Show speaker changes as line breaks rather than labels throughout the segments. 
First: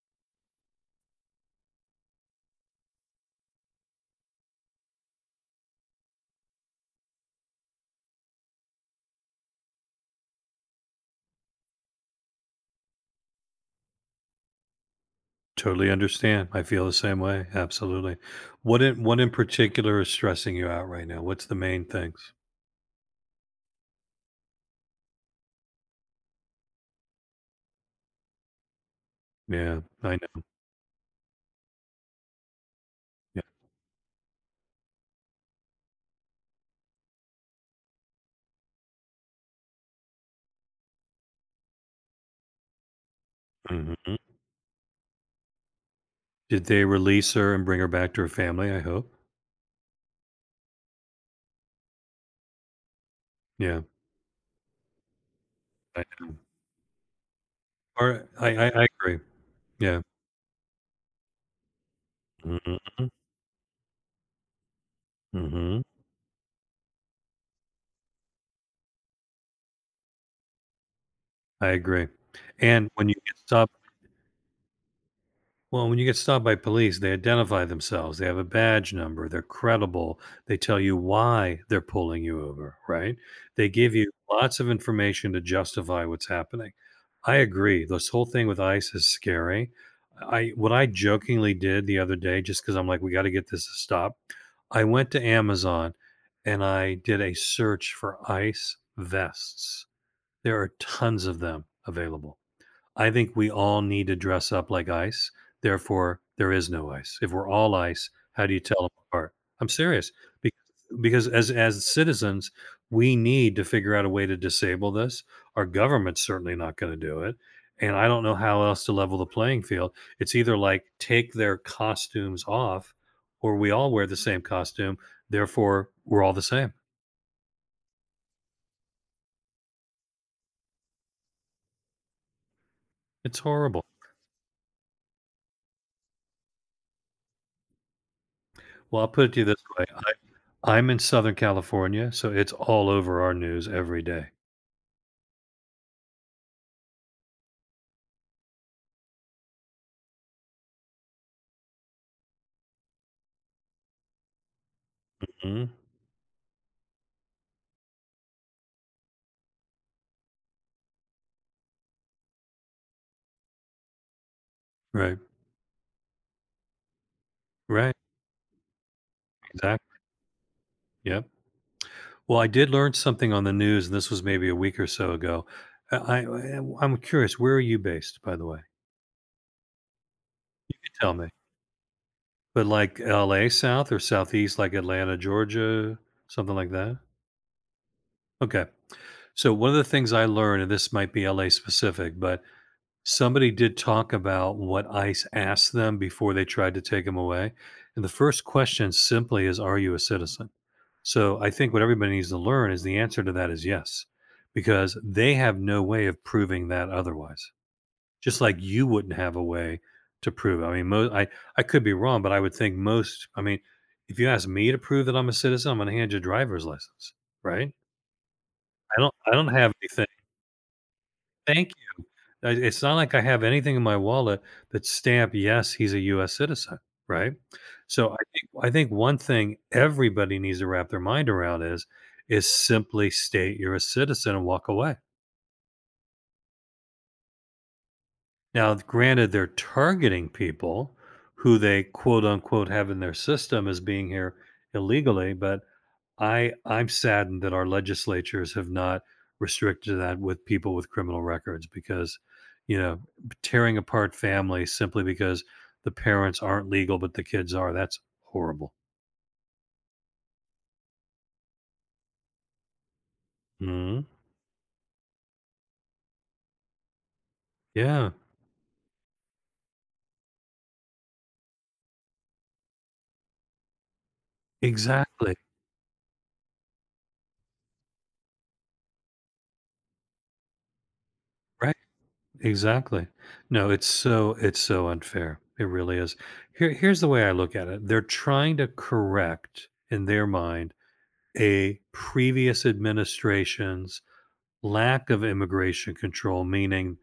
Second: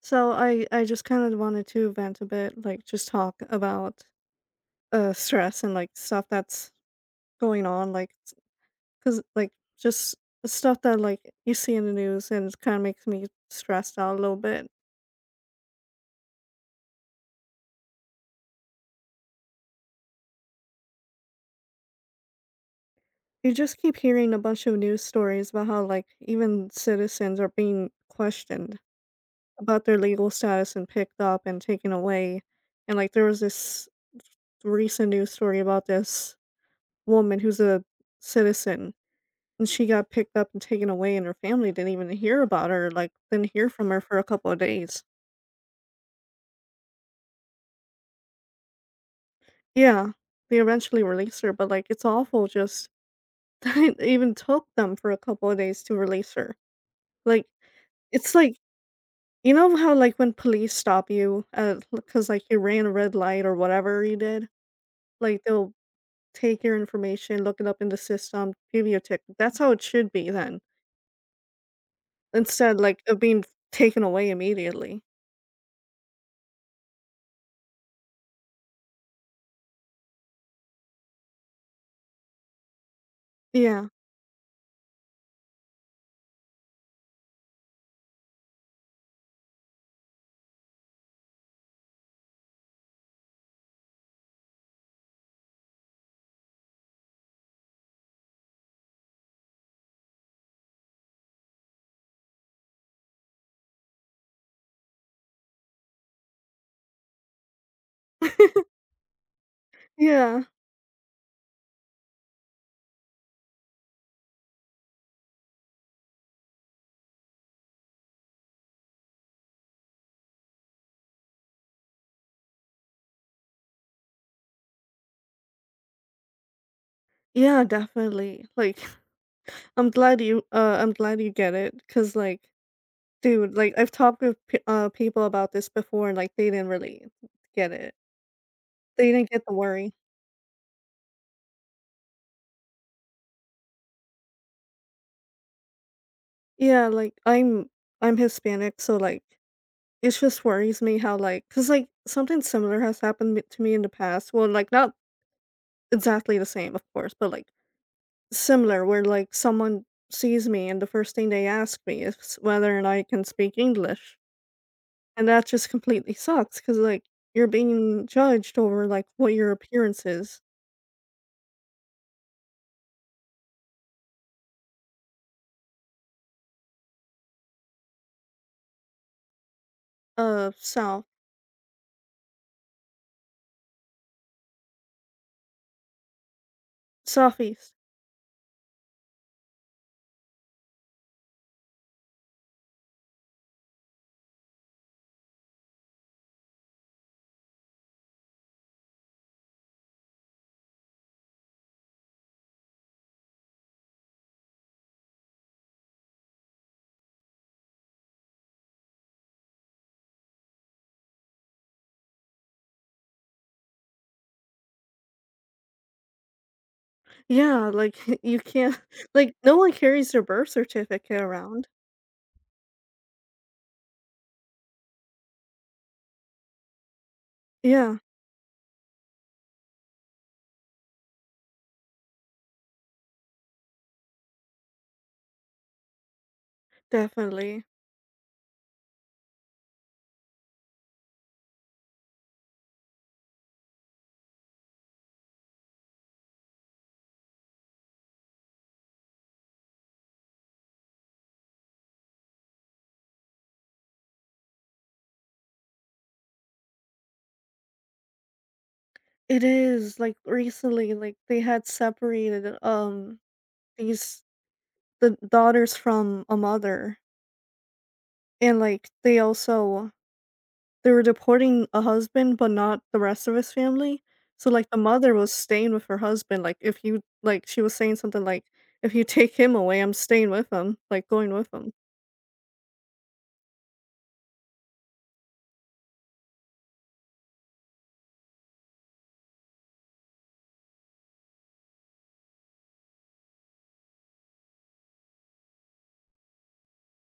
So I just kind of wanted to vent a bit, like, just talk about stress and like stuff that's going on, like, because like just stuff that like you see in the news, and it kind of makes me stressed out a little bit.
Totally understand. I feel the same way. Absolutely. What in particular is stressing you out right now? What's the main things?
You just keep hearing a bunch of news stories about how like even citizens are being questioned
Yeah,
about their
I
legal
know.
status and picked up and taken away, and like there was
Yeah.
this recent news story about this woman who's a citizen. And she got picked up and taken away, and her family didn't even hear about her, like, didn't hear from her
Mhm.
for a couple of days.
Did they release her and bring her back to her family? I hope.
Yeah, they eventually released her, but, like, it's awful just that
Yeah,
it even took them for a couple of days to
I know.
release her. Like,
Or
it's
I,
like
I, I agree.
you know how,
Yeah.
like, when police stop you, because like, you ran a
Mhm.
red light or whatever you did? Like, they'll
Mhm.
take your information, look it up in the system, give you a ticket. That's how it should be. Then,
I agree.
instead,
And
like,
when you
of being
get
taken away immediately.
Well, when you get stopped by police, they identify themselves. They have a badge number. They're credible. They tell you why they're pulling you over, right? They
Yeah.
give you lots of information to justify what's happening. I agree. This whole thing with ICE is scary. I what I jokingly did the other day, just cuz I'm like, we got to get this to stop. I went to Amazon and I did a search for ICE vests. There are tons of them available. I think we all need to dress up like ice. Therefore, there is no ice. If we're all ice, how do you tell them apart? I'm serious,
Yeah.
because as citizens, we need to figure out a way to disable this. Our government's certainly not going to do it, and I don't know how else to level the playing field. It's either like take their costumes off, or we all wear the same costume. Therefore, we're all the same.
Yeah, definitely. Like, I'm glad you get it, cause like,
It's
dude, like
horrible.
I've talked with p people about this before, and like they didn't really get it.
Well, I'll
They
put
didn't
it to you
get the
this way.
worry.
I'm in Southern California, so it's all over our news every day.
Yeah, like I'm Hispanic, so like it just worries me how, like, cause like something similar has happened to me in the past. Well, like, not
Mhm.
exactly the same, of course, but like similar, where like someone sees me and the first thing they ask me is whether or not I can speak English.
Right.
And that just completely sucks, cause like, you're
Right.
being judged over, like, what your
Exactly.
appearance is.
Yep. Well, I did learn something on the news, and this was maybe a week or so ago. I I'm curious, where are you based, by the way?
Of
You
South
tell me. But like LA South or Southeast, like Atlanta, Georgia, something like that?
Southeast.
Okay. So one of the things I learned, and this might be LA specific, but somebody did talk about what ICE asked them before they tried to take him away, and the first question simply is, "Are you a citizen?" So, I think what everybody needs to learn is the answer to that is yes, because they have no way of proving that otherwise, just like you wouldn't have a way to prove it. I mean, mo I could be wrong, but I would think most, I mean, if you ask me to prove that I'm a citizen, I'm gonna hand you a driver's license,
Yeah,
right?
like, you can't
I don't I
like,
don't
no
have
one
anything.
carries their birth certificate around.
Thank I, it's not like I have anything in my wallet that stamp yes, he's a U.S. citizen, right?
Yeah,
So I think one thing everybody needs to wrap their mind around is simply state you're a citizen and walk away.
definitely.
Now, granted, they're targeting people who they quote unquote have in their system as being here illegally, but I'm saddened that our legislatures have not restricted that with people with criminal records because, you know, tearing apart families simply because the parents aren't legal but the kids are, that's horrible.
It is, like, recently, like, they had separated,
Mhm.
these the daughters from a mother,
Yeah,
and, like, they also they were deporting a husband, but not the rest of his family. So, like, the mother was
exactly.
staying with her husband, like, if you like, she was saying something like, "If you take him away, I'm staying with him," like, going with him.
Right. Exactly. No, it's so unfair. It really is. Here's the way I look at it. They're trying to correct in their mind a previous administration's lack of immigration control, meaning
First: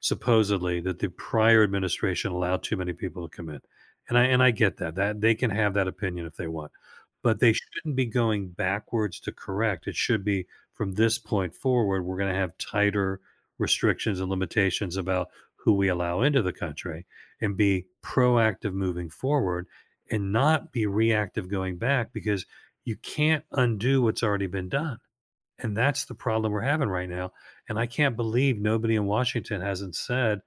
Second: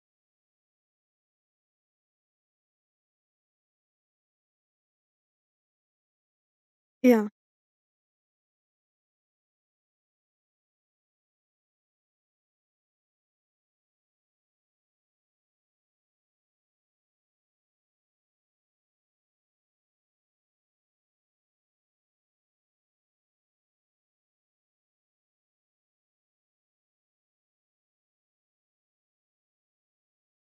supposedly that the prior administration allowed too many people to come in. And I get that. That they can have that opinion if they want.
Yeah.
But they shouldn't be going backwards to correct. It should be from this point forward, we're going to have tighter restrictions and limitations about who we allow into the country and be proactive moving forward and not be reactive going back because you can't undo what's already been done, and that's the problem we're having right now. And I can't believe nobody in Washington hasn't said,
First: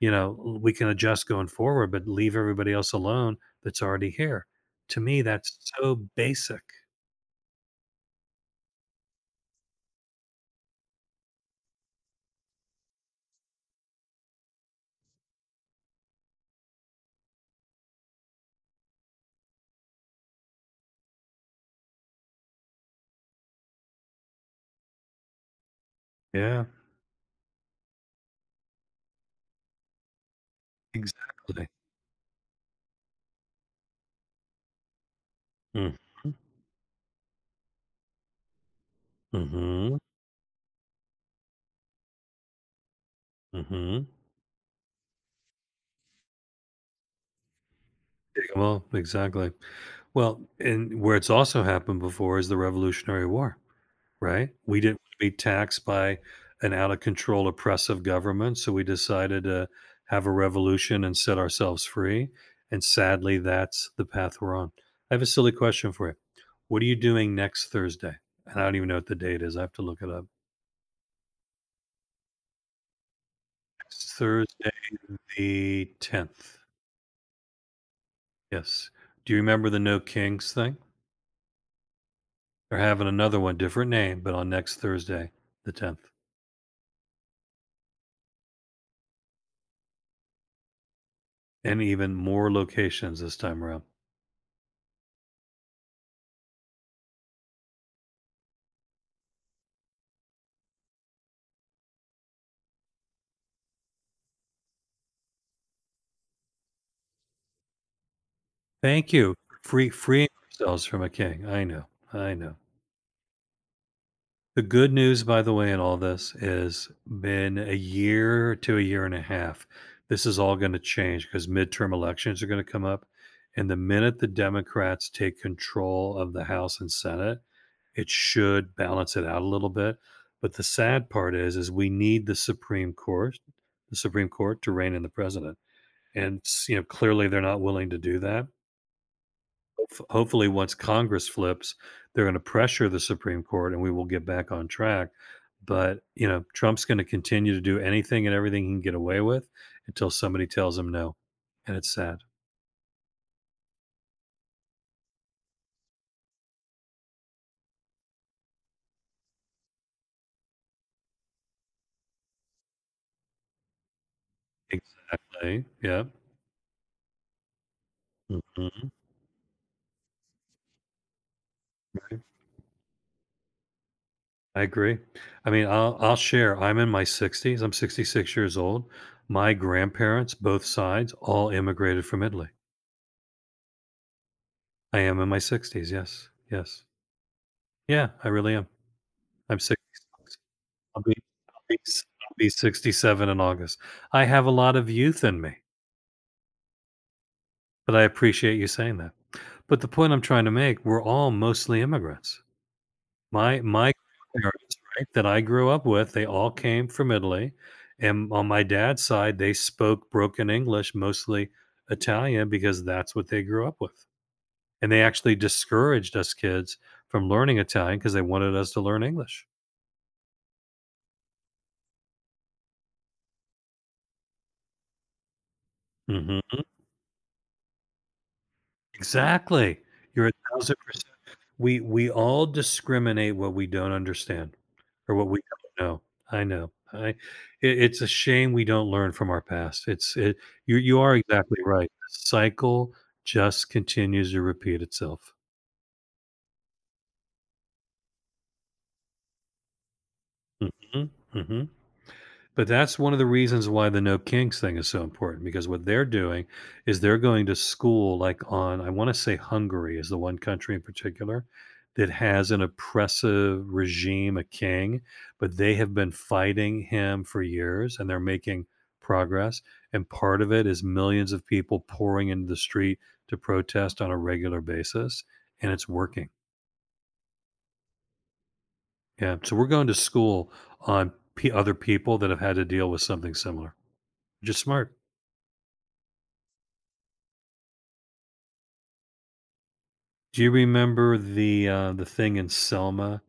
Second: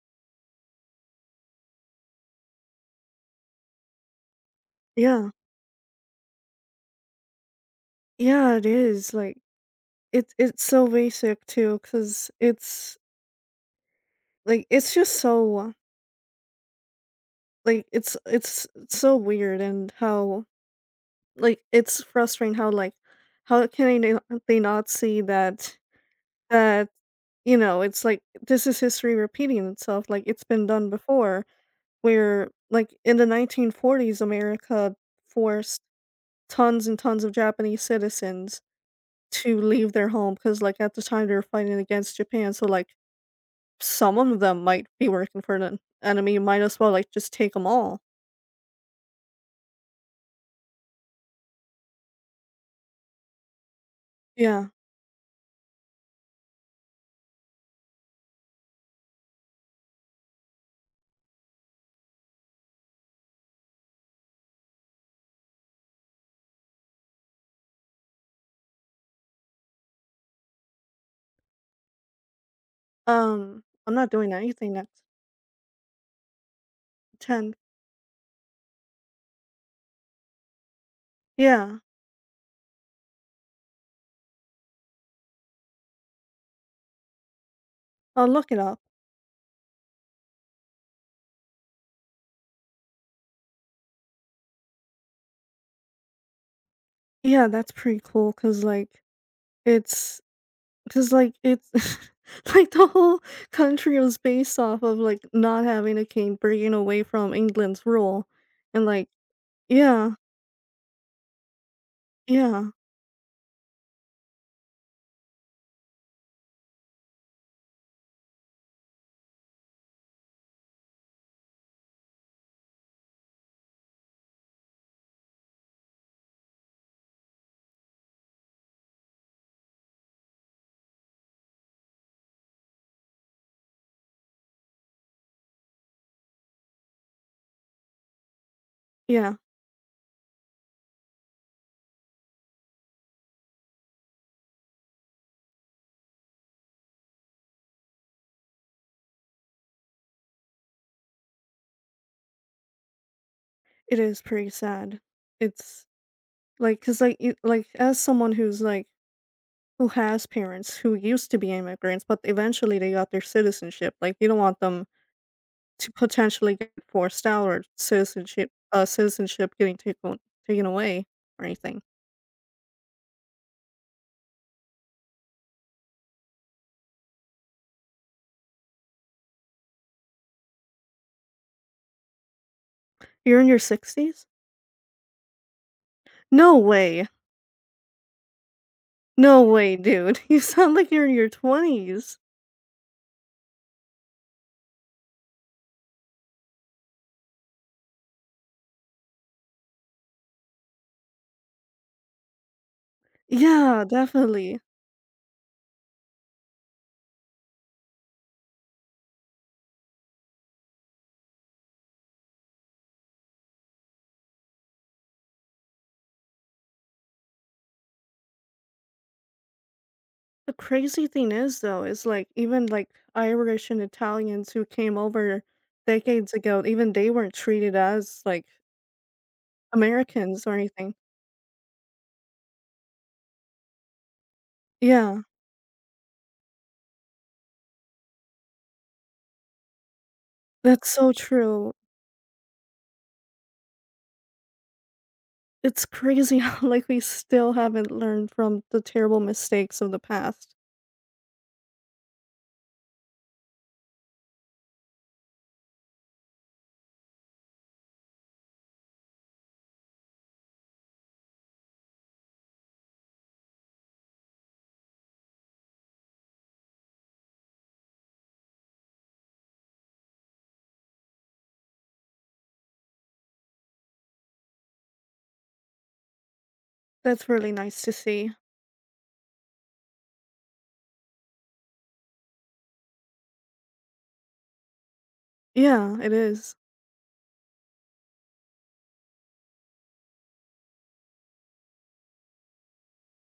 you know, we can adjust going forward, but leave everybody else alone that's already here. To me,
Yeah.
that's so basic.
Yeah, it is, like, it's so basic too, because it's, like, it's just so, like, it's so weird. And how, like, it's frustrating how, like, how can they they not see that
Yeah,
that. You know, it's like this is history repeating itself, like, it's been done before,
exactly.
where, like, in the 1940s, America forced
Mhm,
tons and tons of Japanese citizens to leave
mhm,
their home because, like, at the time, they were fighting against Japan, so, like,
mhm.
some of them might be working for the enemy, might as well, like, just take them all.
Yeah, well, exactly. Well, and where it's also happened before is the Revolutionary War. Right?
Yeah.
We didn't want to be taxed by an out of control oppressive government, so we decided to have a revolution and set ourselves free, and sadly, that's the path we're on. I have a silly question for you. What are you doing next Thursday? And I don't even know what the date is, I have to look it up.
I'm not
Next
doing anything
Thursday,
next.
the 10th.
10.
Yes. Do you remember the No Kings thing?
Yeah,
They're having another one, different name, but on next Thursday, the 10th,
I'll look it up.
and even more locations this time around.
Yeah, that's pretty cool. Cause like, it's 'cause, like, it's like, the whole country was based off of, like, not having a king, breaking away from England's rule, and, like.
Thank you.
Yeah,
Freeing ourselves from a king. I know. I know.
yeah,
The good news, by the way, in all this is been a year to a year and a half. This is all going to change because midterm elections are going to come up. And the minute the Democrats take control of the House and Senate, it should balance it out a little bit. But the sad part is, we need the Supreme Court to rein in the president. And you know, clearly they're not willing to do that.
yeah,
Hopefully, once Congress flips, they're gonna pressure the Supreme Court and we will get back on track. But, you know, Trump's gonna continue to do anything and everything he can get away with until somebody tells him no, and it's sad.
it is pretty sad. It's like 'cause, like, you like, as someone who's, like, who has parents who used to be immigrants, but eventually they got their citizenship, like, you don't want them
Exactly,
to
yeah,
potentially get forced out, or citizenship
mhm,
citizenship getting taken away or anything.
right, I agree. I mean, I'll share, I'm in my 60s, I'm 66 years old. My grandparents, both sides, all immigrated from Italy.
You're in your 60s?
I am in my 60s, yes,
No
yes.
way.
Yeah, I really am.
No
I'm
way, dude.
66.
You sound like
I'll
you're
be
in your 20s.
I'll be 67 in August. I have a lot of youth in me, but I appreciate you saying that. But the point I'm trying to make, we're all mostly immigrants. My
Yeah,
my
definitely.
grandparents, right, that I grew up with, they all came from Italy, and on my dad's side, they spoke broken English, mostly Italian, because that's what they grew up with, and they actually discouraged us kids from learning Italian because they wanted us to learn English.
The crazy thing is, though, is like even like Irish and Italians who came over decades
Mhm.
ago, even they weren't treated as like
Exactly. You're
Americans or anything.
1000%. We all discriminate what we don't understand or
Yeah,
what we don't know. I know. It's a shame we don't learn from our past. It's it You
that's
you
so
are exactly
true.
right. The cycle just continues to repeat itself.
It's crazy how like we still haven't learned from the terrible mistakes of the past.
Mhm, mhm. But that's one of the reasons why the no kings thing is so important, because what they're doing is they're going to school like on, I want to say Hungary is the one country in particular that has an oppressive regime, a king, but they have been fighting him for years and they're making progress, and part of it is millions of people pouring into the street to protest on a regular basis, and it's working.
That's really nice to see.
Yeah. So we're going to school on other people that have had to deal with something similar. Just smart.
Yeah, it is.
Do you remember the thing in Selma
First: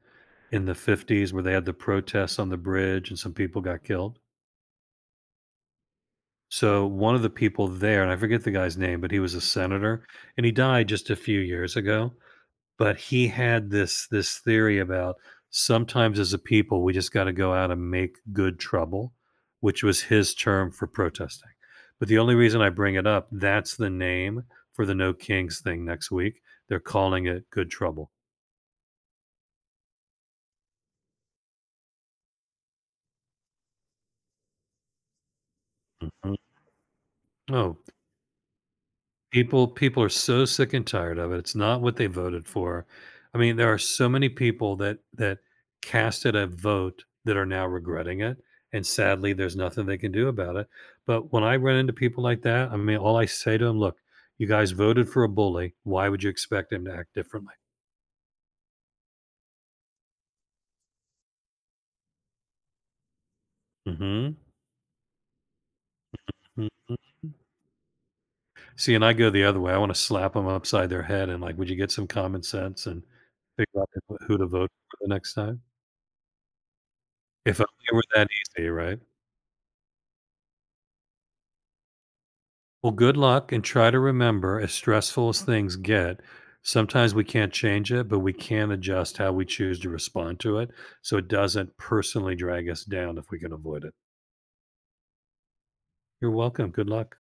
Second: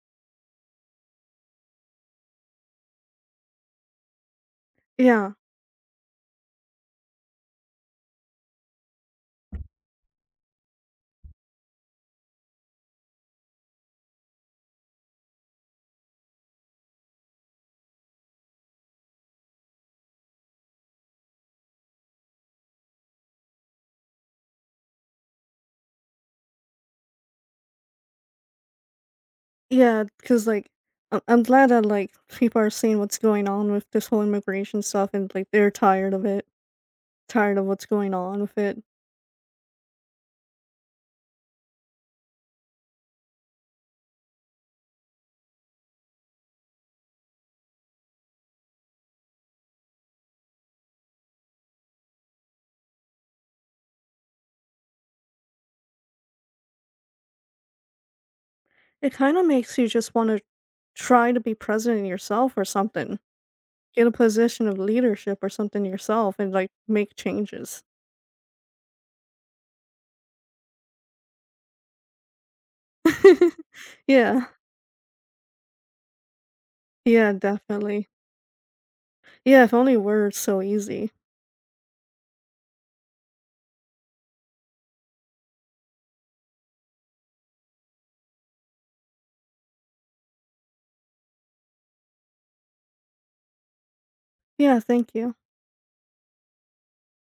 in the '50s where they had the protests on the bridge and some people got killed?
Yeah.
So one of the people there, and I forget the guy's name, but he was a senator and he died just a few years ago, but he had this theory about sometimes as a people, we just gotta go out and make good trouble, which was his term for protesting. But the only reason I bring it up, that's the name for the No Kings thing next week. They're calling it good trouble.
Yeah, because like, I'm glad that, like, people are seeing what's going on with this whole immigration stuff and, like, they're tired of
Mhm.
it, tired of
Oh,
what's going on with it.
People are so sick and tired of it. It's not what they voted for. I mean, there are so many people that casted a vote that are now regretting it, and sadly, there's nothing they can do about it. But when I run into people like that, I mean, all I say to them, "Look, you guys voted for a bully. Why would you expect him to act differently?"
It kinda makes you just wanna try to be president yourself or something. Get a
Mhm.
position of leadership or something yourself and, like,
Mhm.
make changes.
See, and I go the other way. I want to slap them upside their head and like, "Would you get some common sense and figure out who to
Yeah.
vote for the next time?"
Yeah,
If only it were
definitely.
that easy, right?
Yeah, if only it were so easy.
Well, good luck and try to remember, as stressful as things get, sometimes we can't change it, but we can adjust how we choose to respond to it so it doesn't personally drag us down if we can avoid it.
Yeah, thank you.
You're welcome. Good luck.